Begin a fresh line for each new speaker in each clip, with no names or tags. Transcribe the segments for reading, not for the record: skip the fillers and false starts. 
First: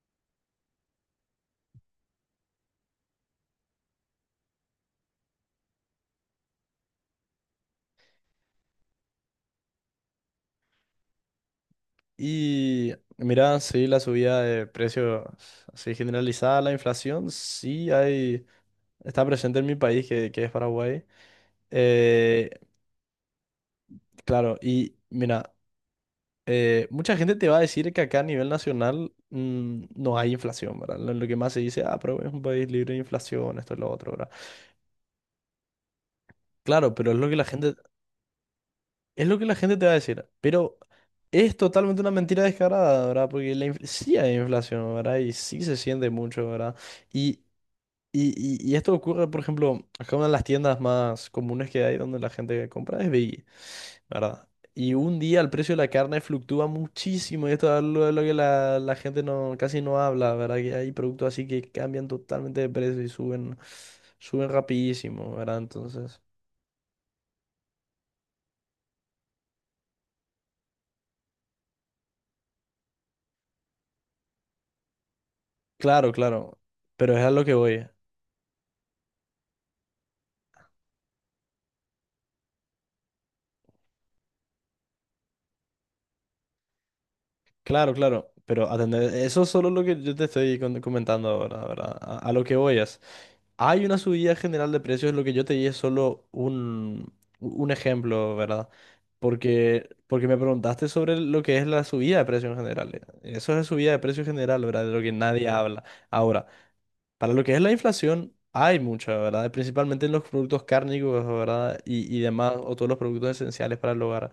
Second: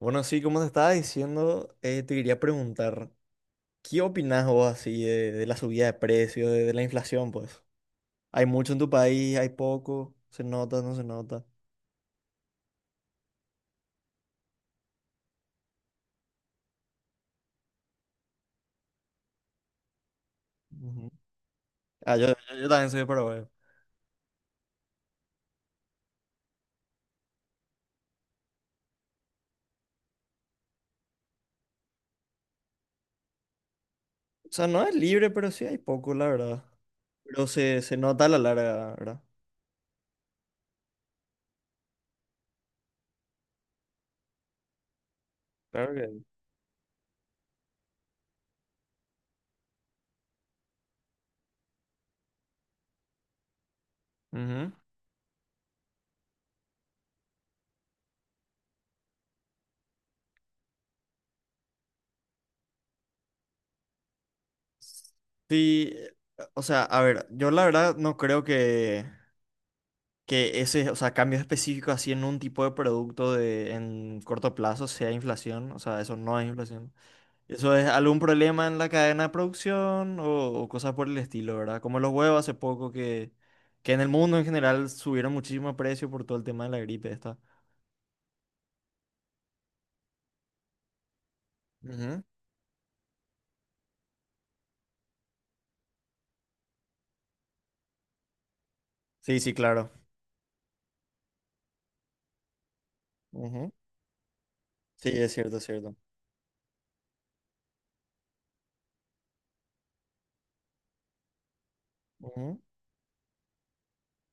Bueno, sí, como te estaba diciendo, te quería preguntar, ¿qué opinás vos así de la subida de precios, de la inflación, pues? ¿Hay mucho en tu país? ¿Hay poco? ¿Se nota? ¿No se nota?
Y mira, sí, la subida de precios así generalizada, la inflación, sí hay, está presente en mi país, que es Paraguay.
Ujú. Ah, yo, yo,
Eh,
yo también soy de Paraguay.
claro, y mira, mucha gente te va a decir que acá a nivel nacional no hay inflación, ¿verdad? Lo que más se dice, ah, pero es un país libre de inflación, esto es lo otro, ¿verdad?
O sea, no es libre, pero sí hay poco, la verdad.
Claro, pero es lo que la
Pero
gente
se nota a la larga, ¿verdad?
Es lo que la gente te va a decir, pero es totalmente una mentira descarada, ¿verdad? Porque sí hay inflación, ¿verdad? Y sí se
Claro que
siente
sí.
mucho, ¿verdad? Y, y esto ocurre, por ejemplo, acá una de las tiendas más comunes que hay donde la gente compra es Veggie, ¿verdad?
Ujú.
Y un día el precio de la carne fluctúa muchísimo y esto es algo de lo que la gente no, casi no habla, ¿verdad? Que hay productos así que cambian totalmente de precio y suben, suben rapidísimo, ¿verdad?
Sí,
Entonces,
o sea, a ver, yo la verdad no creo que ese, o sea, cambios específicos así en un tipo de producto en corto plazo sea inflación, o sea,
claro,
eso no es
claro,
inflación.
pero es a lo que
Eso
voy.
es algún problema en la cadena de producción o cosas por el estilo, ¿verdad? Como los huevos hace poco que en el mundo en general subieron muchísimo precio por todo el tema de la gripe esta.
Claro, claro, pero atender, eso es solo lo que yo te estoy comentando ahora, ¿verdad? A,
Ujú.
a lo que voy es, hay una subida general de precios, lo que yo te di es solo un ejemplo, ¿verdad?
Sí, sí,
Porque,
claro.
porque me preguntaste sobre lo que es la subida de precios en general. Eso es la
Ujú.
subida de precios general, ¿verdad? De lo
Sí,
que
es
nadie
cierto, es
habla.
cierto.
Ahora, para lo que es la inflación, hay mucha, ¿verdad? Principalmente en los productos cárnicos, ¿verdad? Y demás,
Ujú.
o todos los productos esenciales para el hogar.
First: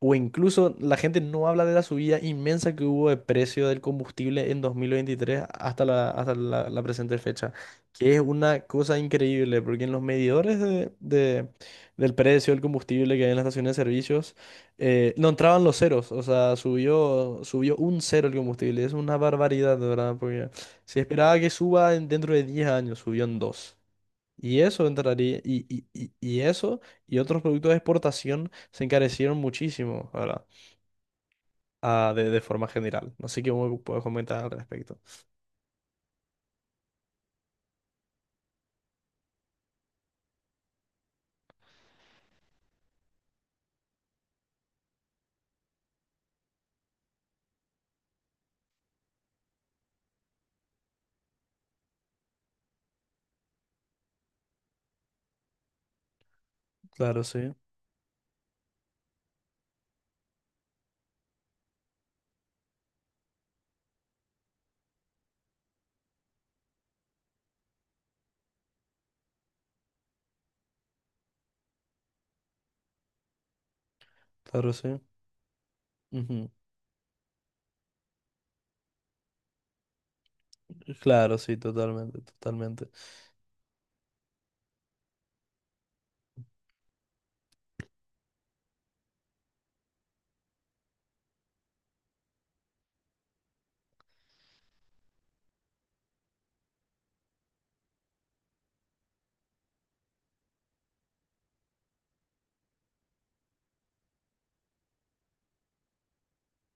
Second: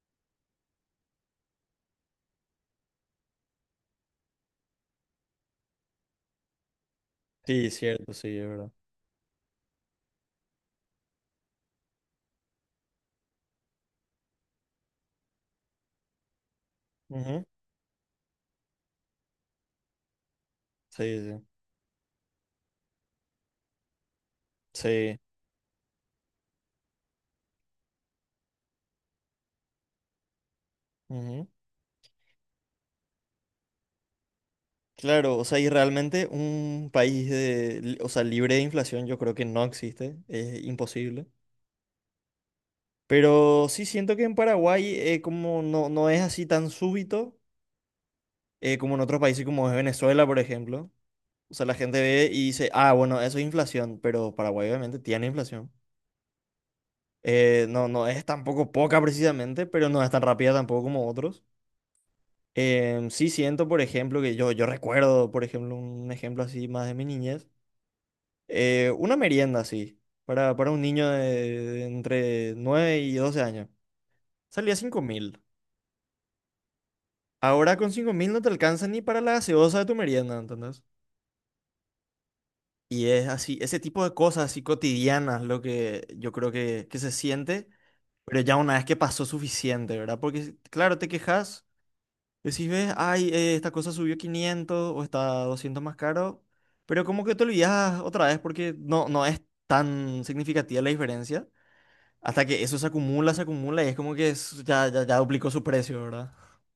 O incluso la gente no habla de la subida inmensa que hubo de precio del combustible en 2023 la presente fecha,
Sí, es cierto,
que es
sí, es
una
verdad.
cosa increíble, porque en los medidores del precio del combustible que hay en las estaciones de servicios, no entraban los ceros, o sea, subió,
Ujú.
subió un cero el combustible, es una barbaridad, de verdad, porque se
Sí,
esperaba
sí.
que suba dentro de 10 años, subió en dos. Y eso
Sí.
entraría, y eso y otros productos de exportación se encarecieron muchísimo, ¿verdad?
Ujú.
Ah, de forma general. No sé qué me puedes comentar al respecto.
Claro, o sea, y realmente un país o sea, libre de inflación yo creo que no existe, es imposible. Pero sí siento que en Paraguay como no es así tan súbito como en otros países como es Venezuela, por ejemplo. O sea, la gente ve y dice, ah, bueno, eso es inflación, pero Paraguay obviamente tiene inflación.
Claro, sí,
No es tampoco poca precisamente, pero no es tan rápida tampoco como otros. Sí siento, por ejemplo, que yo recuerdo, por ejemplo, un ejemplo así más de mi niñez. Una merienda así, para un niño de entre 9 y 12 años.
claro,
Salía
sí.
5.000.
Ujú.
Ahora con 5.000 no te alcanza ni para la gaseosa de tu merienda, ¿entendés?
Claro, sí, totalmente, totalmente.
Y es así, ese tipo de cosas así cotidianas lo que yo creo que se siente, pero ya una vez que pasó suficiente, ¿verdad? Porque si, claro, te quejas, decís, ves, ay, esta cosa subió 500 o está 200 más caro, pero como que te olvidas otra vez porque no es tan significativa la diferencia. Hasta que eso se acumula y es como que ya duplicó su precio, ¿verdad?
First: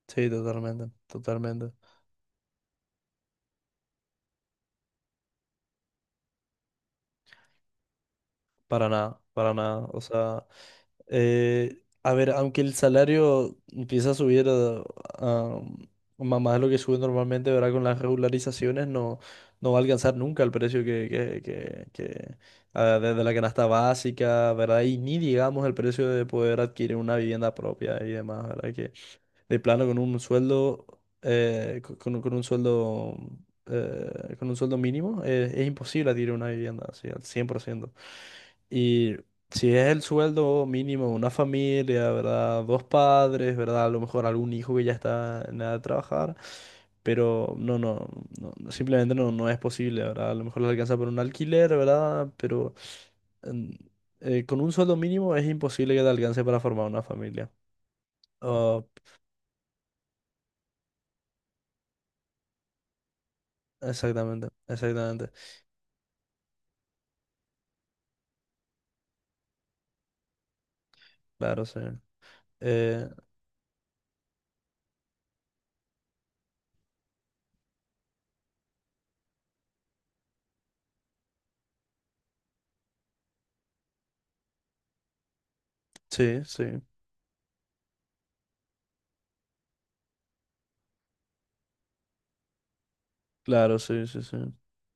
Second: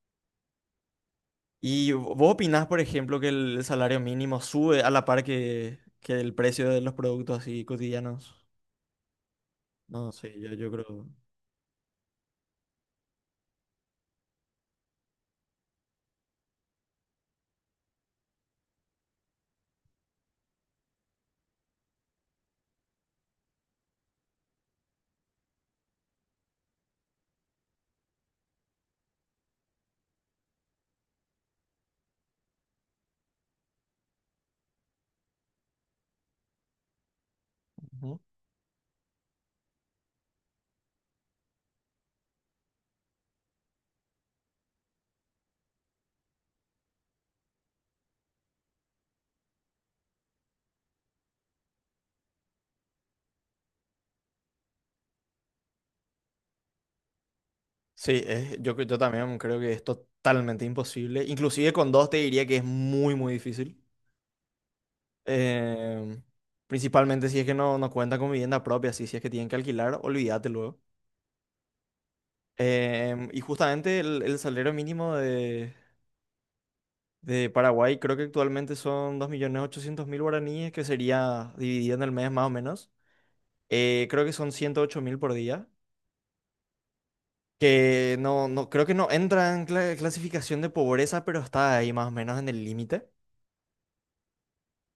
Sí, totalmente, totalmente.
¿Y vos opinás, por ejemplo, que el salario mínimo sube a la par que el precio de los productos así cotidianos?
Para nada, para nada. O
No, sí,
sea.
yo creo.
A ver, aunque el salario empieza a subir a- a más de lo que sube normalmente, ¿verdad? Con las regularizaciones no, no va a alcanzar nunca el precio que, ah, desde la canasta básica, ¿verdad? Y ni digamos el precio de poder adquirir una vivienda propia y demás, ¿verdad? Que de plano con un sueldo, con un sueldo, con un sueldo mínimo, es imposible adquirir una vivienda, así, al 100%.
Ujú.
Y si es el sueldo mínimo de una familia, ¿verdad? Dos padres, ¿verdad? A lo mejor algún hijo que ya está en edad de trabajar, pero no, no, no, no, simplemente no, no es posible, ¿verdad? A lo mejor le alcanza por un alquiler, ¿verdad? Pero mm, con un sueldo mínimo es imposible que te alcance para formar una familia.
Sí, yo también creo que es totalmente imposible. Inclusive con dos te diría que es muy, muy difícil.
Exactamente, exactamente.
Em, principalmente si es que no cuenta con vivienda propia, si es que tienen que alquilar, olvídate luego.
Claro, sí. Eh,
Y justamente el salario mínimo de De Paraguay creo que actualmente son 2.800.000 guaraníes, que sería dividido en el mes más o menos. Creo que son 108.000 por día,
sí, sí.
que creo que no entra en clasificación de pobreza, pero está ahí más o menos en el límite.
Claro, sí, sí, sí.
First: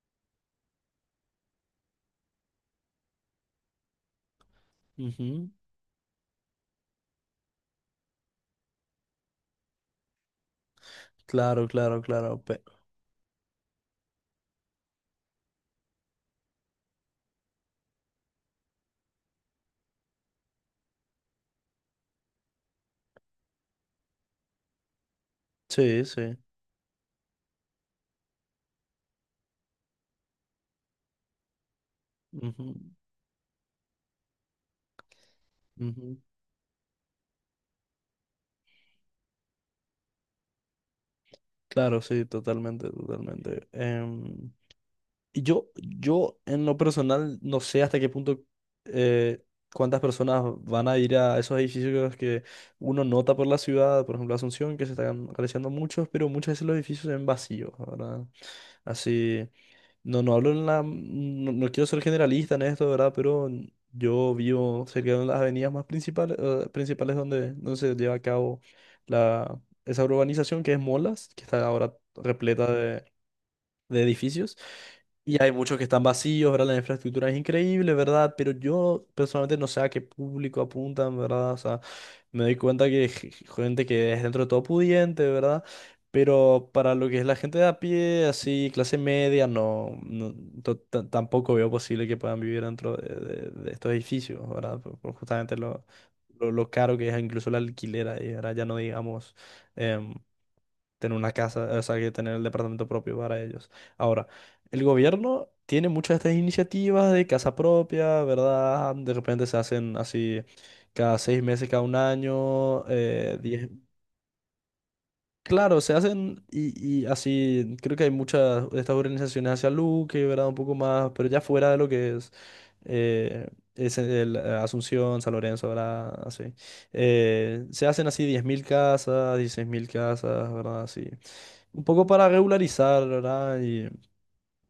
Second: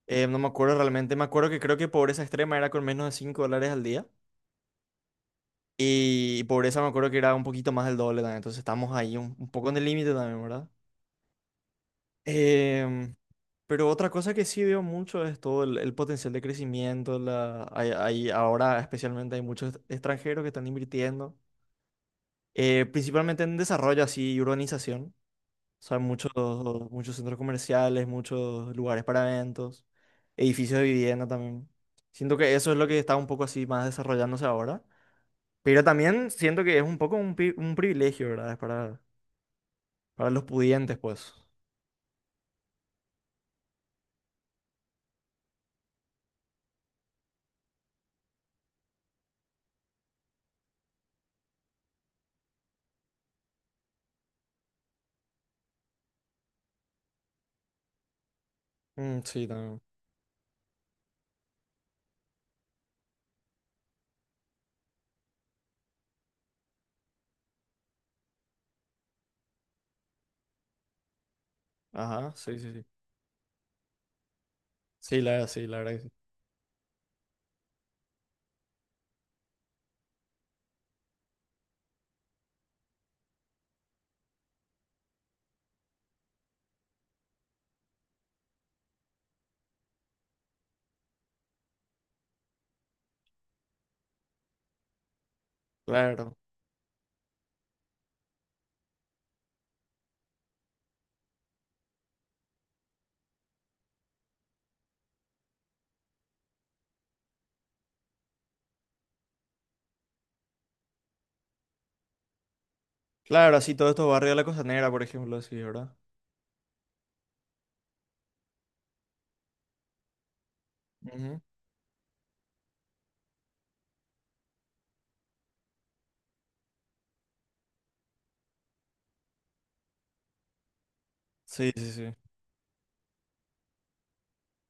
No me acuerdo realmente, me acuerdo que creo que pobreza extrema era con menos de 5 dólares al día.
Ujú.
Y pobreza me acuerdo que era un poquito más del doble también, entonces estamos ahí un poco en el límite también, ¿verdad?
Claro, claro, claro.
Em, Pero otra cosa que sí veo mucho es todo el potencial de crecimiento. Ahora especialmente hay muchos extranjeros que están invirtiendo, principalmente en desarrollo así y urbanización. O sea,
Sí,
muchos,
sí.
muchos centros comerciales, muchos lugares para eventos, edificios de vivienda también. Siento que
Ujú,
eso es lo que está un poco así más desarrollándose ahora. Pero
ujú.
también siento que es un poco un privilegio, ¿verdad? Es para, los pudientes, pues.
Claro, sí, totalmente, totalmente. Y yo en lo personal no sé hasta qué punto eh, cuántas personas van a ir a esos edificios que uno nota por la ciudad, por ejemplo Asunción, que se están realizando muchos, pero muchas veces los edificios se ven vacíos, ¿verdad?
Mm,
Así.
sí, también.
No, no hablo en la. No, no quiero ser generalista en esto, ¿verdad? Pero yo vivo cerca de las avenidas más principales, principales donde se lleva a cabo esa urbanización que es Molas, que está ahora
Ajá, sí, sí, sí.
repleta de edificios.
Sí,
Y hay
sí,
muchos
la
que
verdad que
están
sí.
vacíos, ¿verdad? La infraestructura es increíble, ¿verdad? Pero yo personalmente no sé a qué público apuntan, ¿verdad? O sea, me doy cuenta que gente que es dentro de todo pudiente, ¿verdad? Pero para lo que es la gente de a pie, así, clase media, tampoco veo posible que puedan vivir dentro de estos edificios, ¿verdad? Por justamente lo,
Claro.
lo, lo caro que es incluso el alquiler ahí, ¿verdad? Ya no digamos em, tener una casa, o sea, que tener el departamento propio para ellos. Ahora, el gobierno tiene muchas de estas iniciativas de casa propia, ¿verdad? De repente se hacen así cada 6 meses, cada un año,
Claro,
diez,
así todos estos barrios de la Costanera, por ejemplo, así,
claro,
¿verdad?
se hacen y así, creo que hay muchas de estas organizaciones de salud que, ¿verdad? Un poco más, pero ya
Ujú.
fuera de lo que eh, es Asunción, San Lorenzo, ¿verdad? Así. Se hacen así 10.000 casas, 16.000 casas, ¿verdad? Así.
Sí,
Un
sí,
poco
sí.
para regularizar, ¿verdad?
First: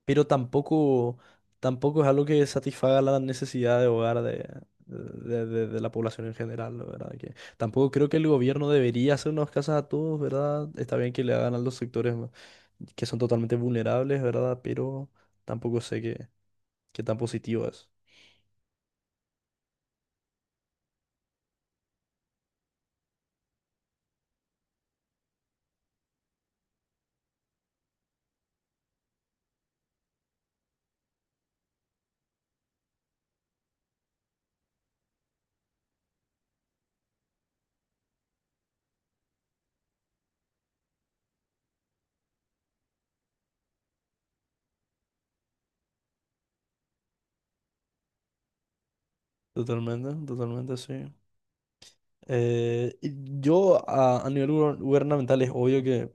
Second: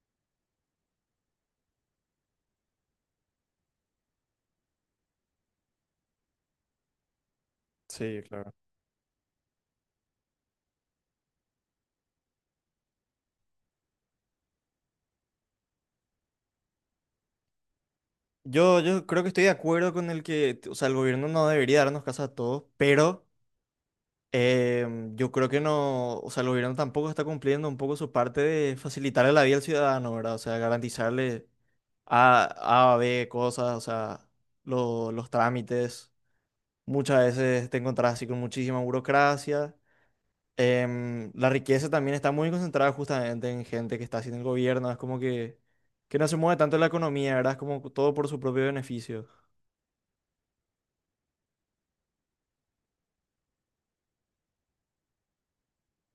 Pero tampoco, tampoco es algo que satisfaga la necesidad de hogar de la población en general, ¿no? ¿Verdad? Que tampoco creo que
Sí,
el
claro.
gobierno debería hacernos casas a todos, ¿verdad? Está bien que le hagan a los sectores que son totalmente vulnerables, ¿verdad? Pero tampoco sé qué tan positivo es.
Yo creo que estoy de acuerdo con el que, o sea, el gobierno no debería darnos casa a todos, pero yo creo que no, o sea, el gobierno tampoco está cumpliendo un poco su parte de facilitarle la vida al ciudadano, ¿verdad? O sea, garantizarle A, B, cosas, o sea, los trámites. Muchas veces te encontrás así con muchísima burocracia. La riqueza también está muy concentrada justamente en gente que está haciendo el gobierno. Es como que no se mueve tanto la economía, ¿verdad? Es como todo por su propio beneficio.
Totalmente, totalmente, sí. Y yo a nivel gubernamental es obvio que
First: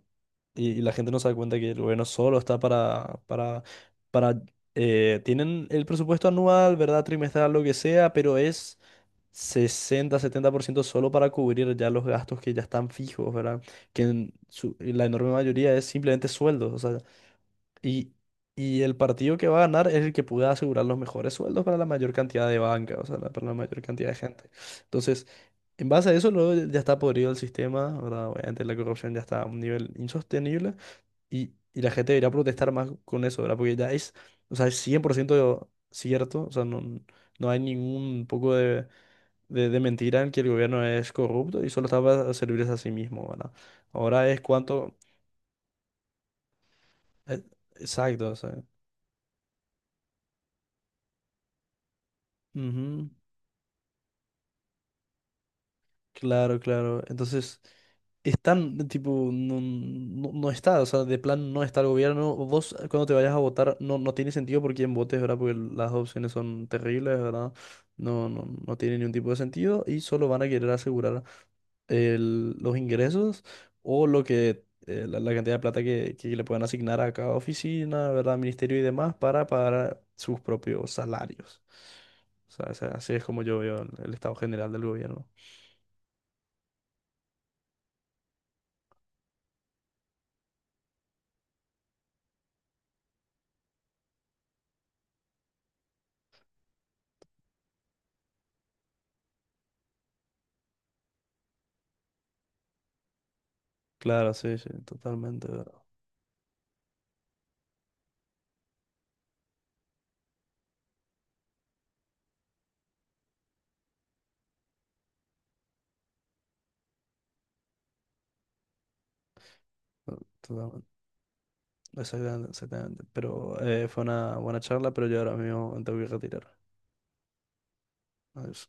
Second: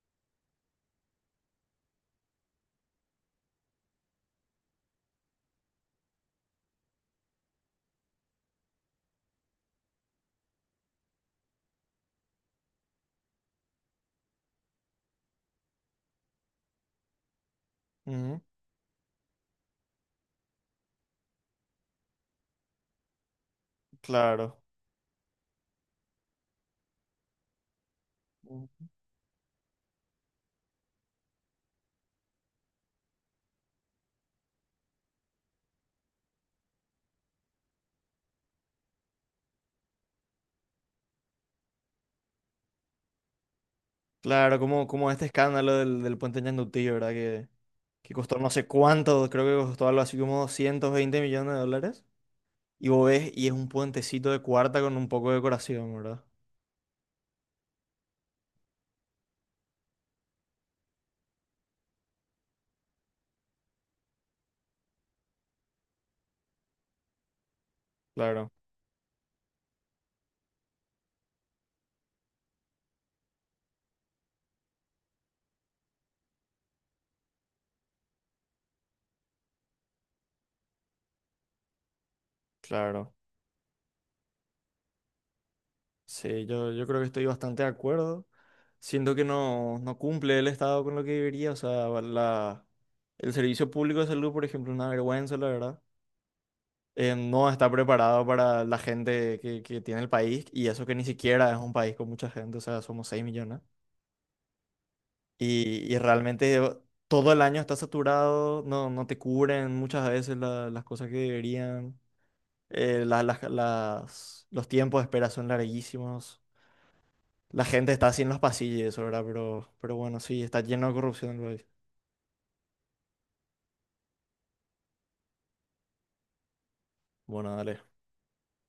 Y la gente no se da cuenta que el gobierno solo está para, tienen el presupuesto anual, ¿verdad? Trimestral, lo que sea, pero es 60-70% solo para cubrir ya los gastos que ya están fijos, ¿verdad? Que la enorme mayoría es simplemente sueldos, o sea, y,
Ujú,
y el partido que va a ganar es el que pueda asegurar los mejores sueldos para la mayor cantidad de banca, o sea, para la mayor cantidad de gente.
claro.
Entonces, en base a eso, luego ya está podrido el sistema, ¿verdad? Obviamente la
Mm.
corrupción ya está a un nivel insostenible. Y la gente debería protestar más con eso, ¿verdad? Porque ya es, o sea, es 100% cierto, o sea, no, no hay ningún poco de mentira en que el gobierno es corrupto y solo está para servirse a sí mismo, ¿verdad? Ahora es
Claro, como,
cuánto.
como este escándalo del puente Ñandutí, ¿verdad?
eh,
Que
Exacto, o
costó no
sea.
sé cuánto, creo que costó algo así como 220 millones de dólares. Y vos
Ujú.
ves, y es un puentecito de cuarta con un poco de decoración, ¿verdad?
Claro, claro. Entonces, están, tipo, no, no, no está, o sea, de plan no está el gobierno. Vos cuando te vayas a votar, no, no tiene sentido por quién votes, ¿verdad? Porque las opciones son terribles, ¿verdad? No, no,
Claro,
no tiene ningún tipo de sentido y solo van a querer asegurar los ingresos o lo que la cantidad de plata que le puedan asignar a cada oficina, ¿verdad? Ministerio y demás para pagar sus propios salarios. O sea, así
claro.
es como yo veo el estado general del gobierno.
Sí, yo creo que estoy bastante de acuerdo. Siento que no cumple el Estado con lo que debería. O sea, el servicio público de salud, por ejemplo, es una vergüenza, la verdad. No está preparado para la gente que tiene el país y eso que ni siquiera es un país con mucha gente, o sea, somos 6 millones.
Claro, sí, sí, totalmente, bro.
Y realmente todo el año está saturado, no te cubren muchas veces las cosas que deberían. Los tiempos de espera son larguísimos. La gente está así en los pasillos, y eso, ¿verdad? Pero bueno, sí, está
Totalmente.
lleno de corrupción el país.
Exactamente, exactamente. Pero fue una buena charla, pero yo ahora mismo me tengo que retirar.
Bueno, dale.
Adiós.